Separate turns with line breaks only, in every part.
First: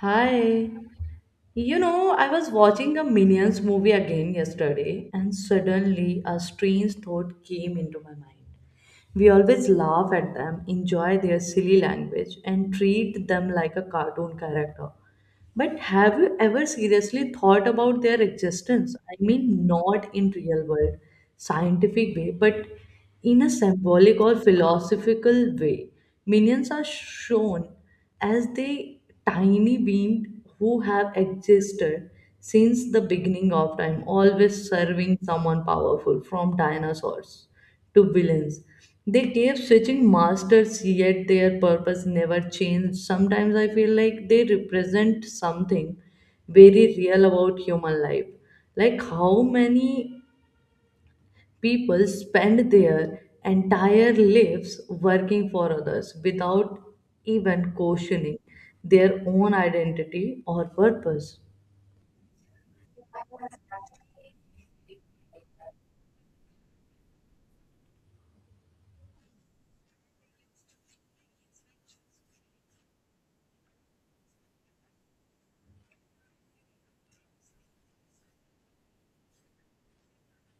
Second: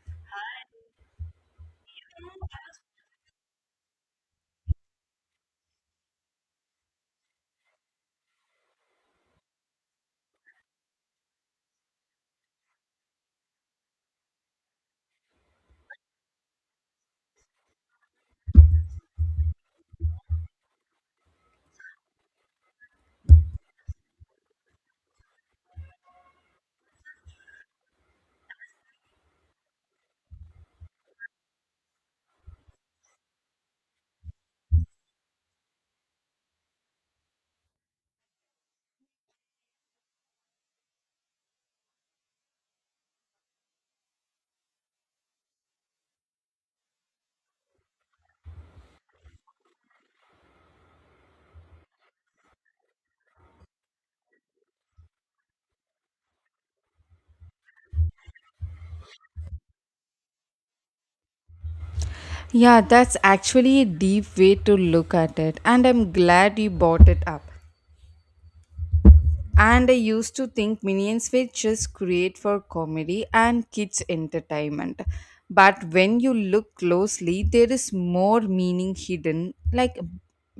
Hi. You know, I was watching a Minions movie again yesterday, and suddenly a strange thought came into my mind. We always laugh at them, enjoy their silly language, and treat them like a cartoon character. But have you ever seriously thought about their existence? I mean, not in real world, scientific way, but in a symbolic or philosophical way. Minions are shown as the tiny being who have existed since the beginning of time, always serving someone powerful, from dinosaurs to villains. They kept switching masters, yet their purpose never changed. Sometimes I feel like they represent something very real about human life. Like how many people spend their entire lives working for others without even questioning their own identity or purpose.
Yeah, that's actually a deep way to look at it, and I'm glad you brought it up. And I used to think minions were just great for comedy and kids' entertainment. But when you look closely, there is more meaning hidden, like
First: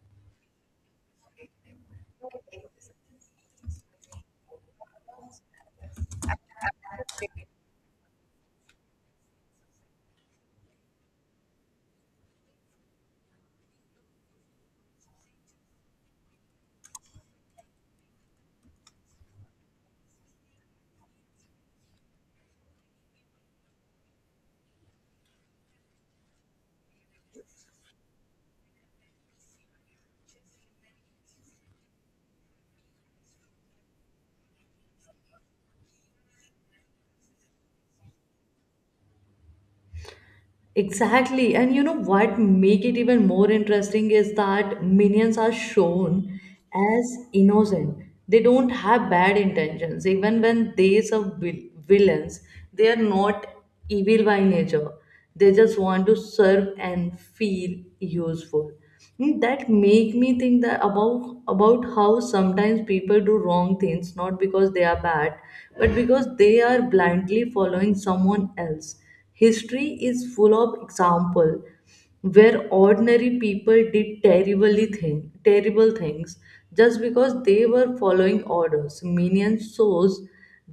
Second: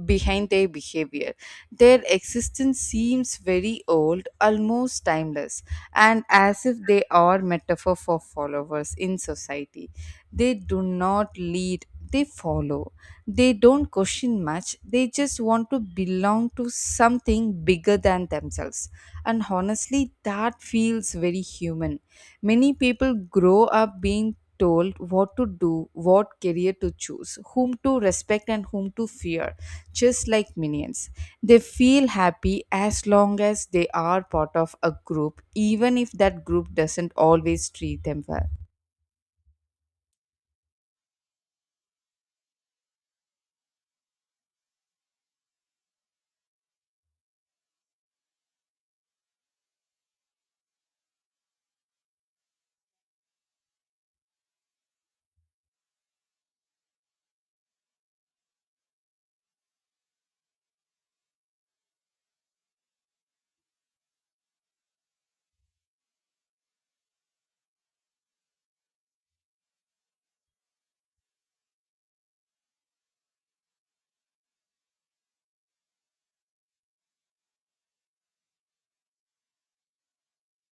behind their behavior. Their existence seems very old, almost timeless, and as if they are metaphor for followers in society. They do not lead, they follow. They don't question much, they just want to belong to something bigger than themselves. And honestly, that feels very human. Many people grow up being told what to do, what career to choose, whom to respect, and whom to fear, just like minions. They feel happy as long as they are part of a group, even if that group doesn't always treat them well.
Exactly. And you know what make it even more interesting is that minions are shown as innocent. They don't have bad intentions. Even when they are villains, they are not evil by nature. They just want to serve and feel useful. Hmm, that make me think that about how sometimes people do wrong things not because they are bad, but because they are blindly following someone else. History is full of example where ordinary people did terrible things just because they were following orders. Minions shows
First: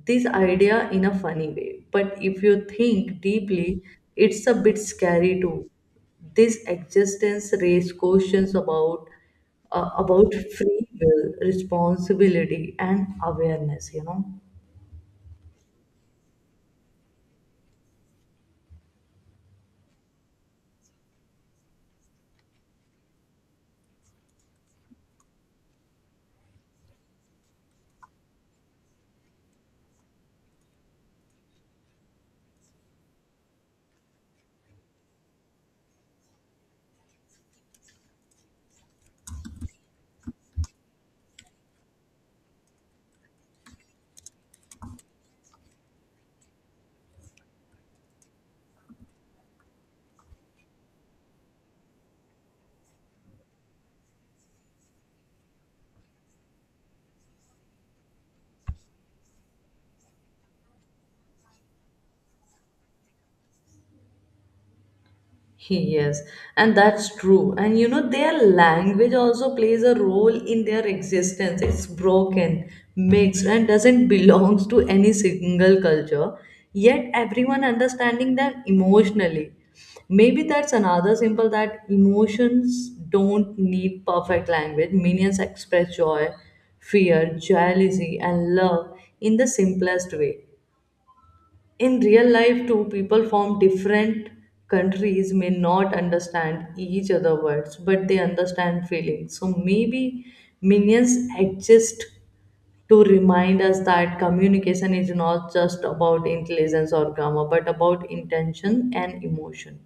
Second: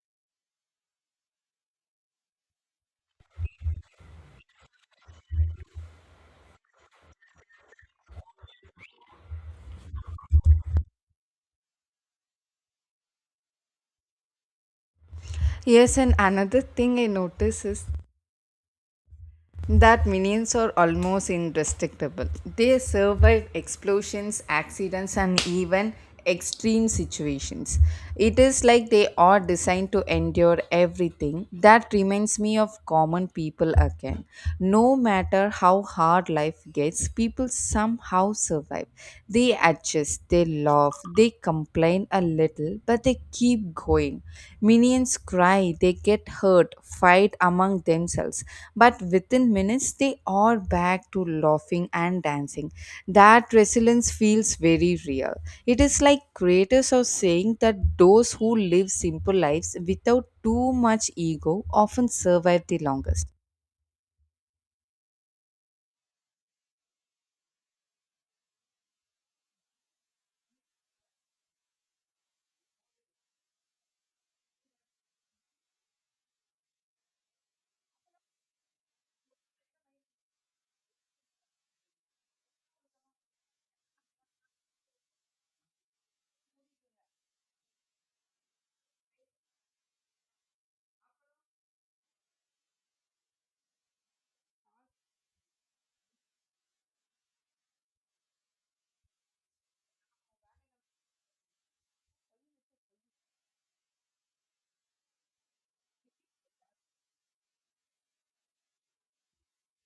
this idea in a funny way, but if you think deeply, it's a bit scary too. This existence raises questions about free will, responsibility, and awareness, you know.
Yes, and another thing I notice is that minions are almost indestructible. They survive explosions, accidents, and even extreme situations. It is like they are designed to endure everything. That reminds me of common people again. No matter how hard life gets, people somehow survive. They adjust, they laugh, they complain a little, but they keep going. Minions cry, they get hurt, fight among themselves, but within minutes they are back to laughing and dancing. That resilience feels very real. It is like creators are saying that those who live simple lives without too much ego often survive the longest.
Yes, and that's true. And you know, their language also plays a role in their existence. It's broken, mixed, and doesn't belong to any single culture. Yet everyone understanding them emotionally. Maybe that's another symbol that emotions don't need perfect language. Minions express joy, fear, jealousy, and love in the simplest way. In real life too, people from different countries may not understand each other words, but they understand feelings. So maybe minions exist to remind us that communication is not just about intelligence or grammar, but about intention and emotion.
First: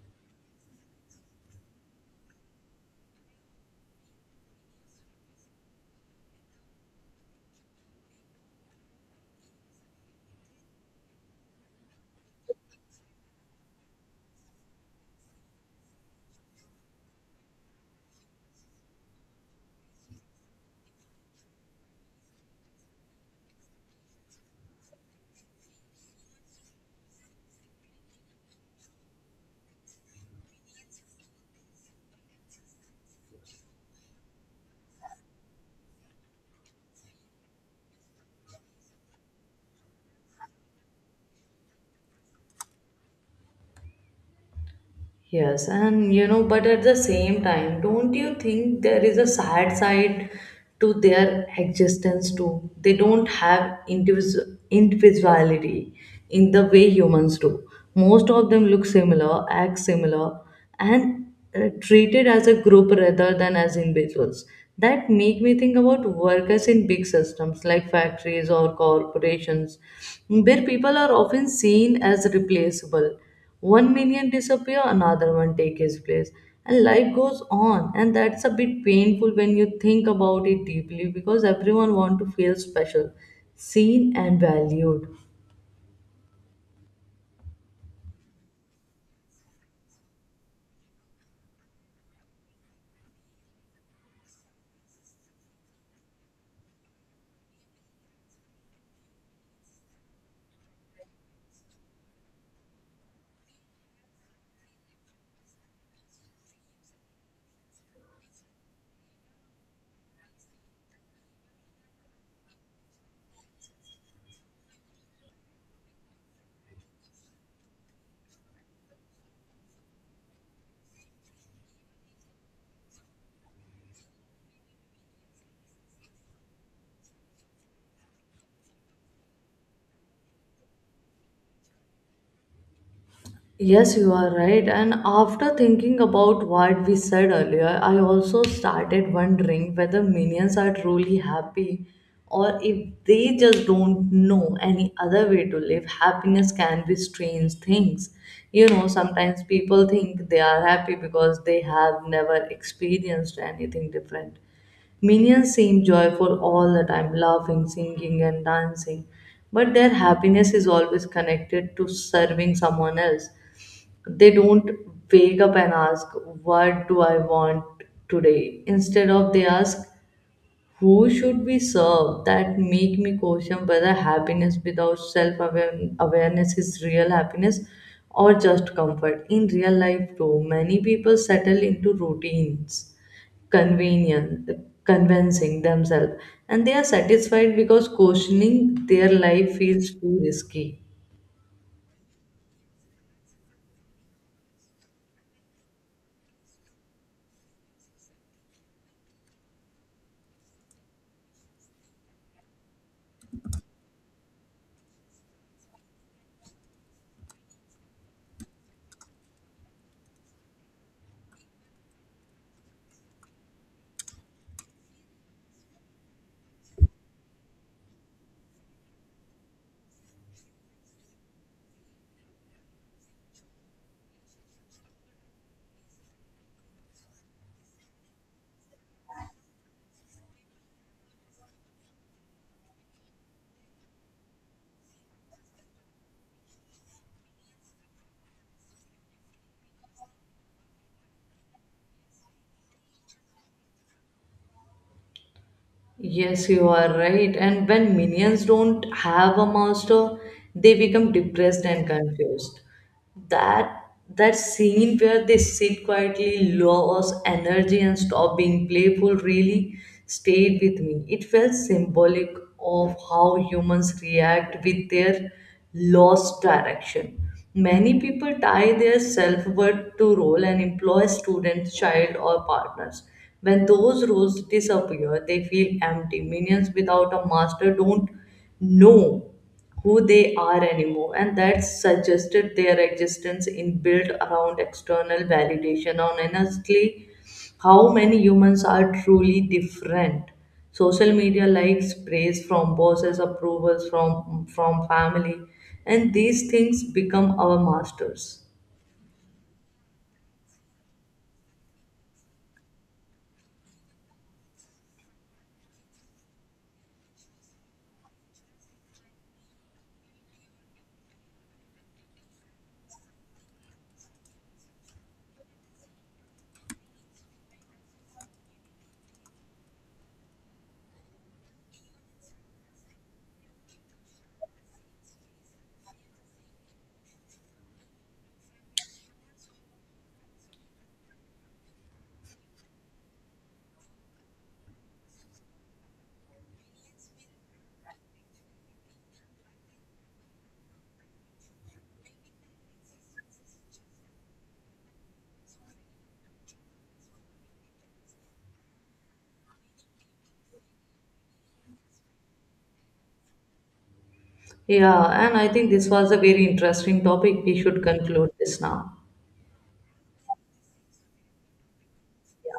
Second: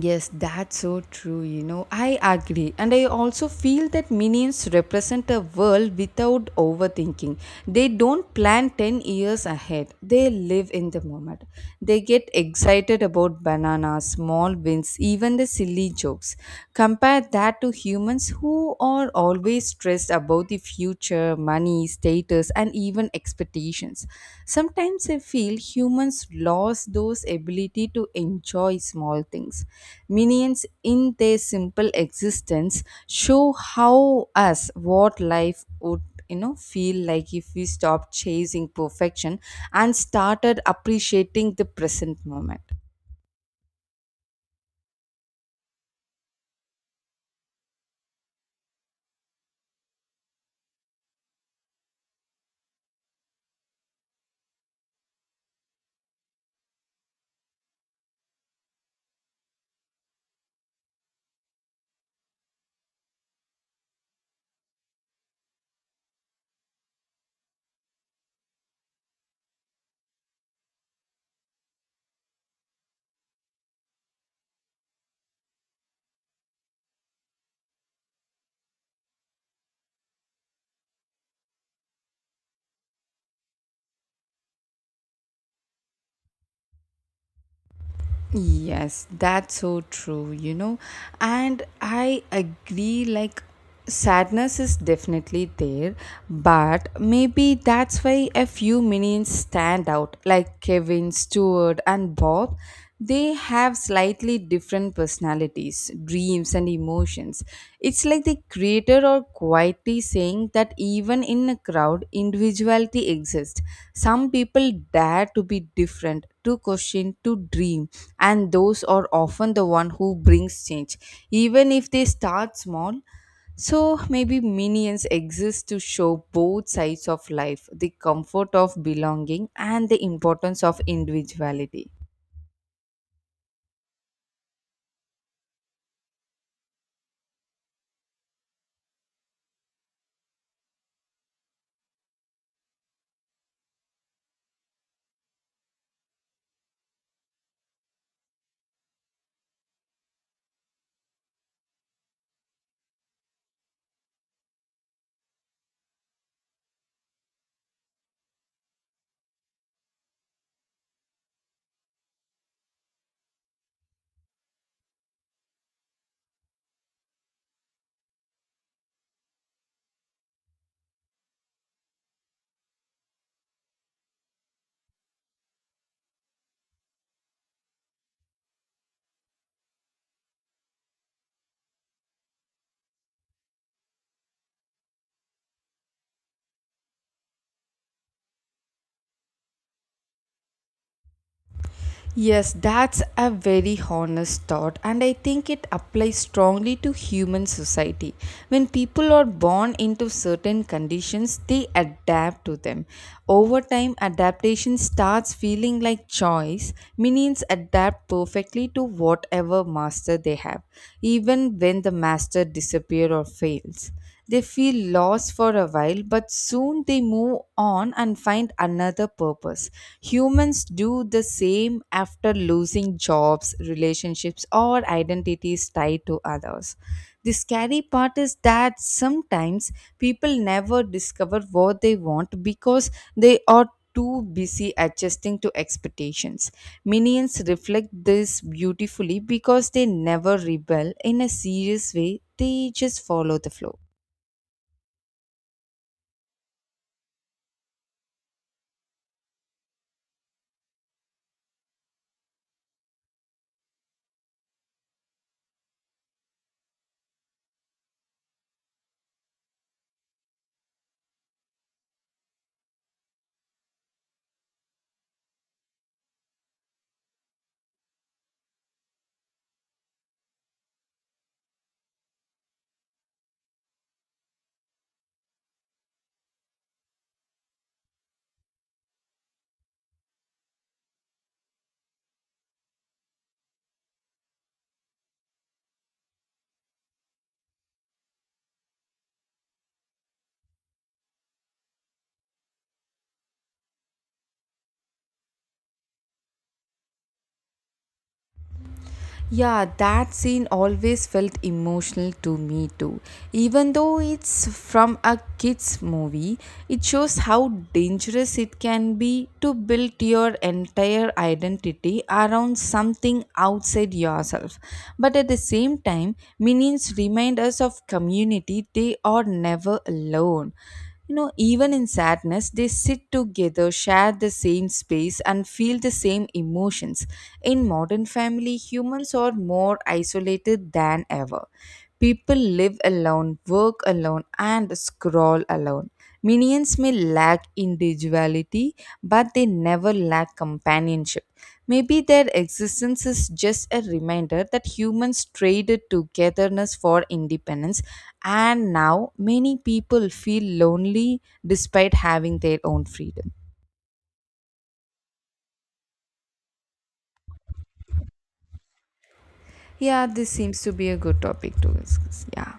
Yes, that's so true. You know, I agree. And I also feel that minions represent a world without overthinking. They don't plan 10 years ahead, they live in the moment. They get excited about bananas, small wins, even the silly jokes. Compare that to humans who are always stressed about the future career, money, status, and even expectations. Sometimes I feel humans lost those ability to enjoy small things. Minions in their simple existence show how us what life would feel like if we stopped chasing perfection and started appreciating the present moment.
Yes, and you know, but at the same time, don't you think there is a sad side to their existence too? They don't have individuality in the way humans do. Most of them look similar, act similar, and treated as a group rather than as individuals. That make me think about workers in big systems like factories or corporations, where people are often seen as replaceable. One minion disappear, another one take his place, and life goes on. And that's a bit painful when you think about it deeply, because everyone want to feel special, seen and valued.
Yes, that's so true, you know. And I agree, like, sadness is definitely there, but maybe that's why a few minions stand out, like Kevin, Stuart, and Bob. They have slightly different personalities, dreams, and emotions. It's like the creator or quietly saying that even in a crowd, individuality exists. Some people dare to be different, to question, to dream, and those are often the one who brings change, even if they start small. So maybe minions exist to show both sides of life the comfort of belonging and the importance of individuality.
Yes, you are right. And after thinking about what we said earlier, I also started wondering whether minions are truly happy or if they just don't know any other way to live. Happiness can be strange things. You know, sometimes people think they are happy because they have never experienced anything different. Minions seem joyful all the time, laughing, singing, and dancing, but their happiness is always connected to serving someone else. They don't wake up and ask, what do I want today? Instead of they ask, who should we serve? That make me question whether happiness without self awareness is real happiness or just comfort. In real life too, many people settle into routines, convenient convincing themselves, and they are satisfied because questioning their life feels too risky.
Yes, that's a very honest thought, and I think it applies strongly to human society. When people are born into certain conditions, they adapt to them. Over time, adaptation starts feeling like choice. Minions adapt perfectly to whatever master they have, even when the master disappears or fails. They feel lost for a while, but soon they move on and find another purpose. Humans do the same after losing jobs, relationships, or identities tied to others. The scary part is that sometimes people never discover what they want because they are too busy adjusting to expectations. Minions reflect this beautifully because they never rebel in a serious way, they just follow the flow.
Yes, you are right. And when minions don't have a master, they become depressed and confused. That that scene where they sit quietly, lose energy and stop being playful really stayed with me. It felt symbolic of how humans react with their lost direction. Many people tie their self worth to role and employ students, child, or partners. When those roles disappear, they feel empty. Minions without a master don't know who they are anymore, and that suggested their existence in built around external validation. And honestly, how many humans are truly different? Social media likes, praise from bosses, approvals from family, and these things become our masters.
Yeah, that scene always felt emotional to me too. Even though it's from a kids movie, it shows how dangerous it can be to build your entire identity around something outside yourself. But at the same time, minions remind us of community, they are never alone. You know, even in sadness, they sit together, share the same space, and feel the same emotions in modern family, humans are more isolated than ever. People live alone, work alone, and scroll alone. Minions may lack individuality, but they never lack companionship. Maybe their existence is just a reminder that humans traded togetherness for independence, and now many people feel lonely despite having their own freedom.
Yeah, and I think this was a very interesting topic. We should conclude this now.
Yeah, this seems to be a good topic to discuss. Yeah.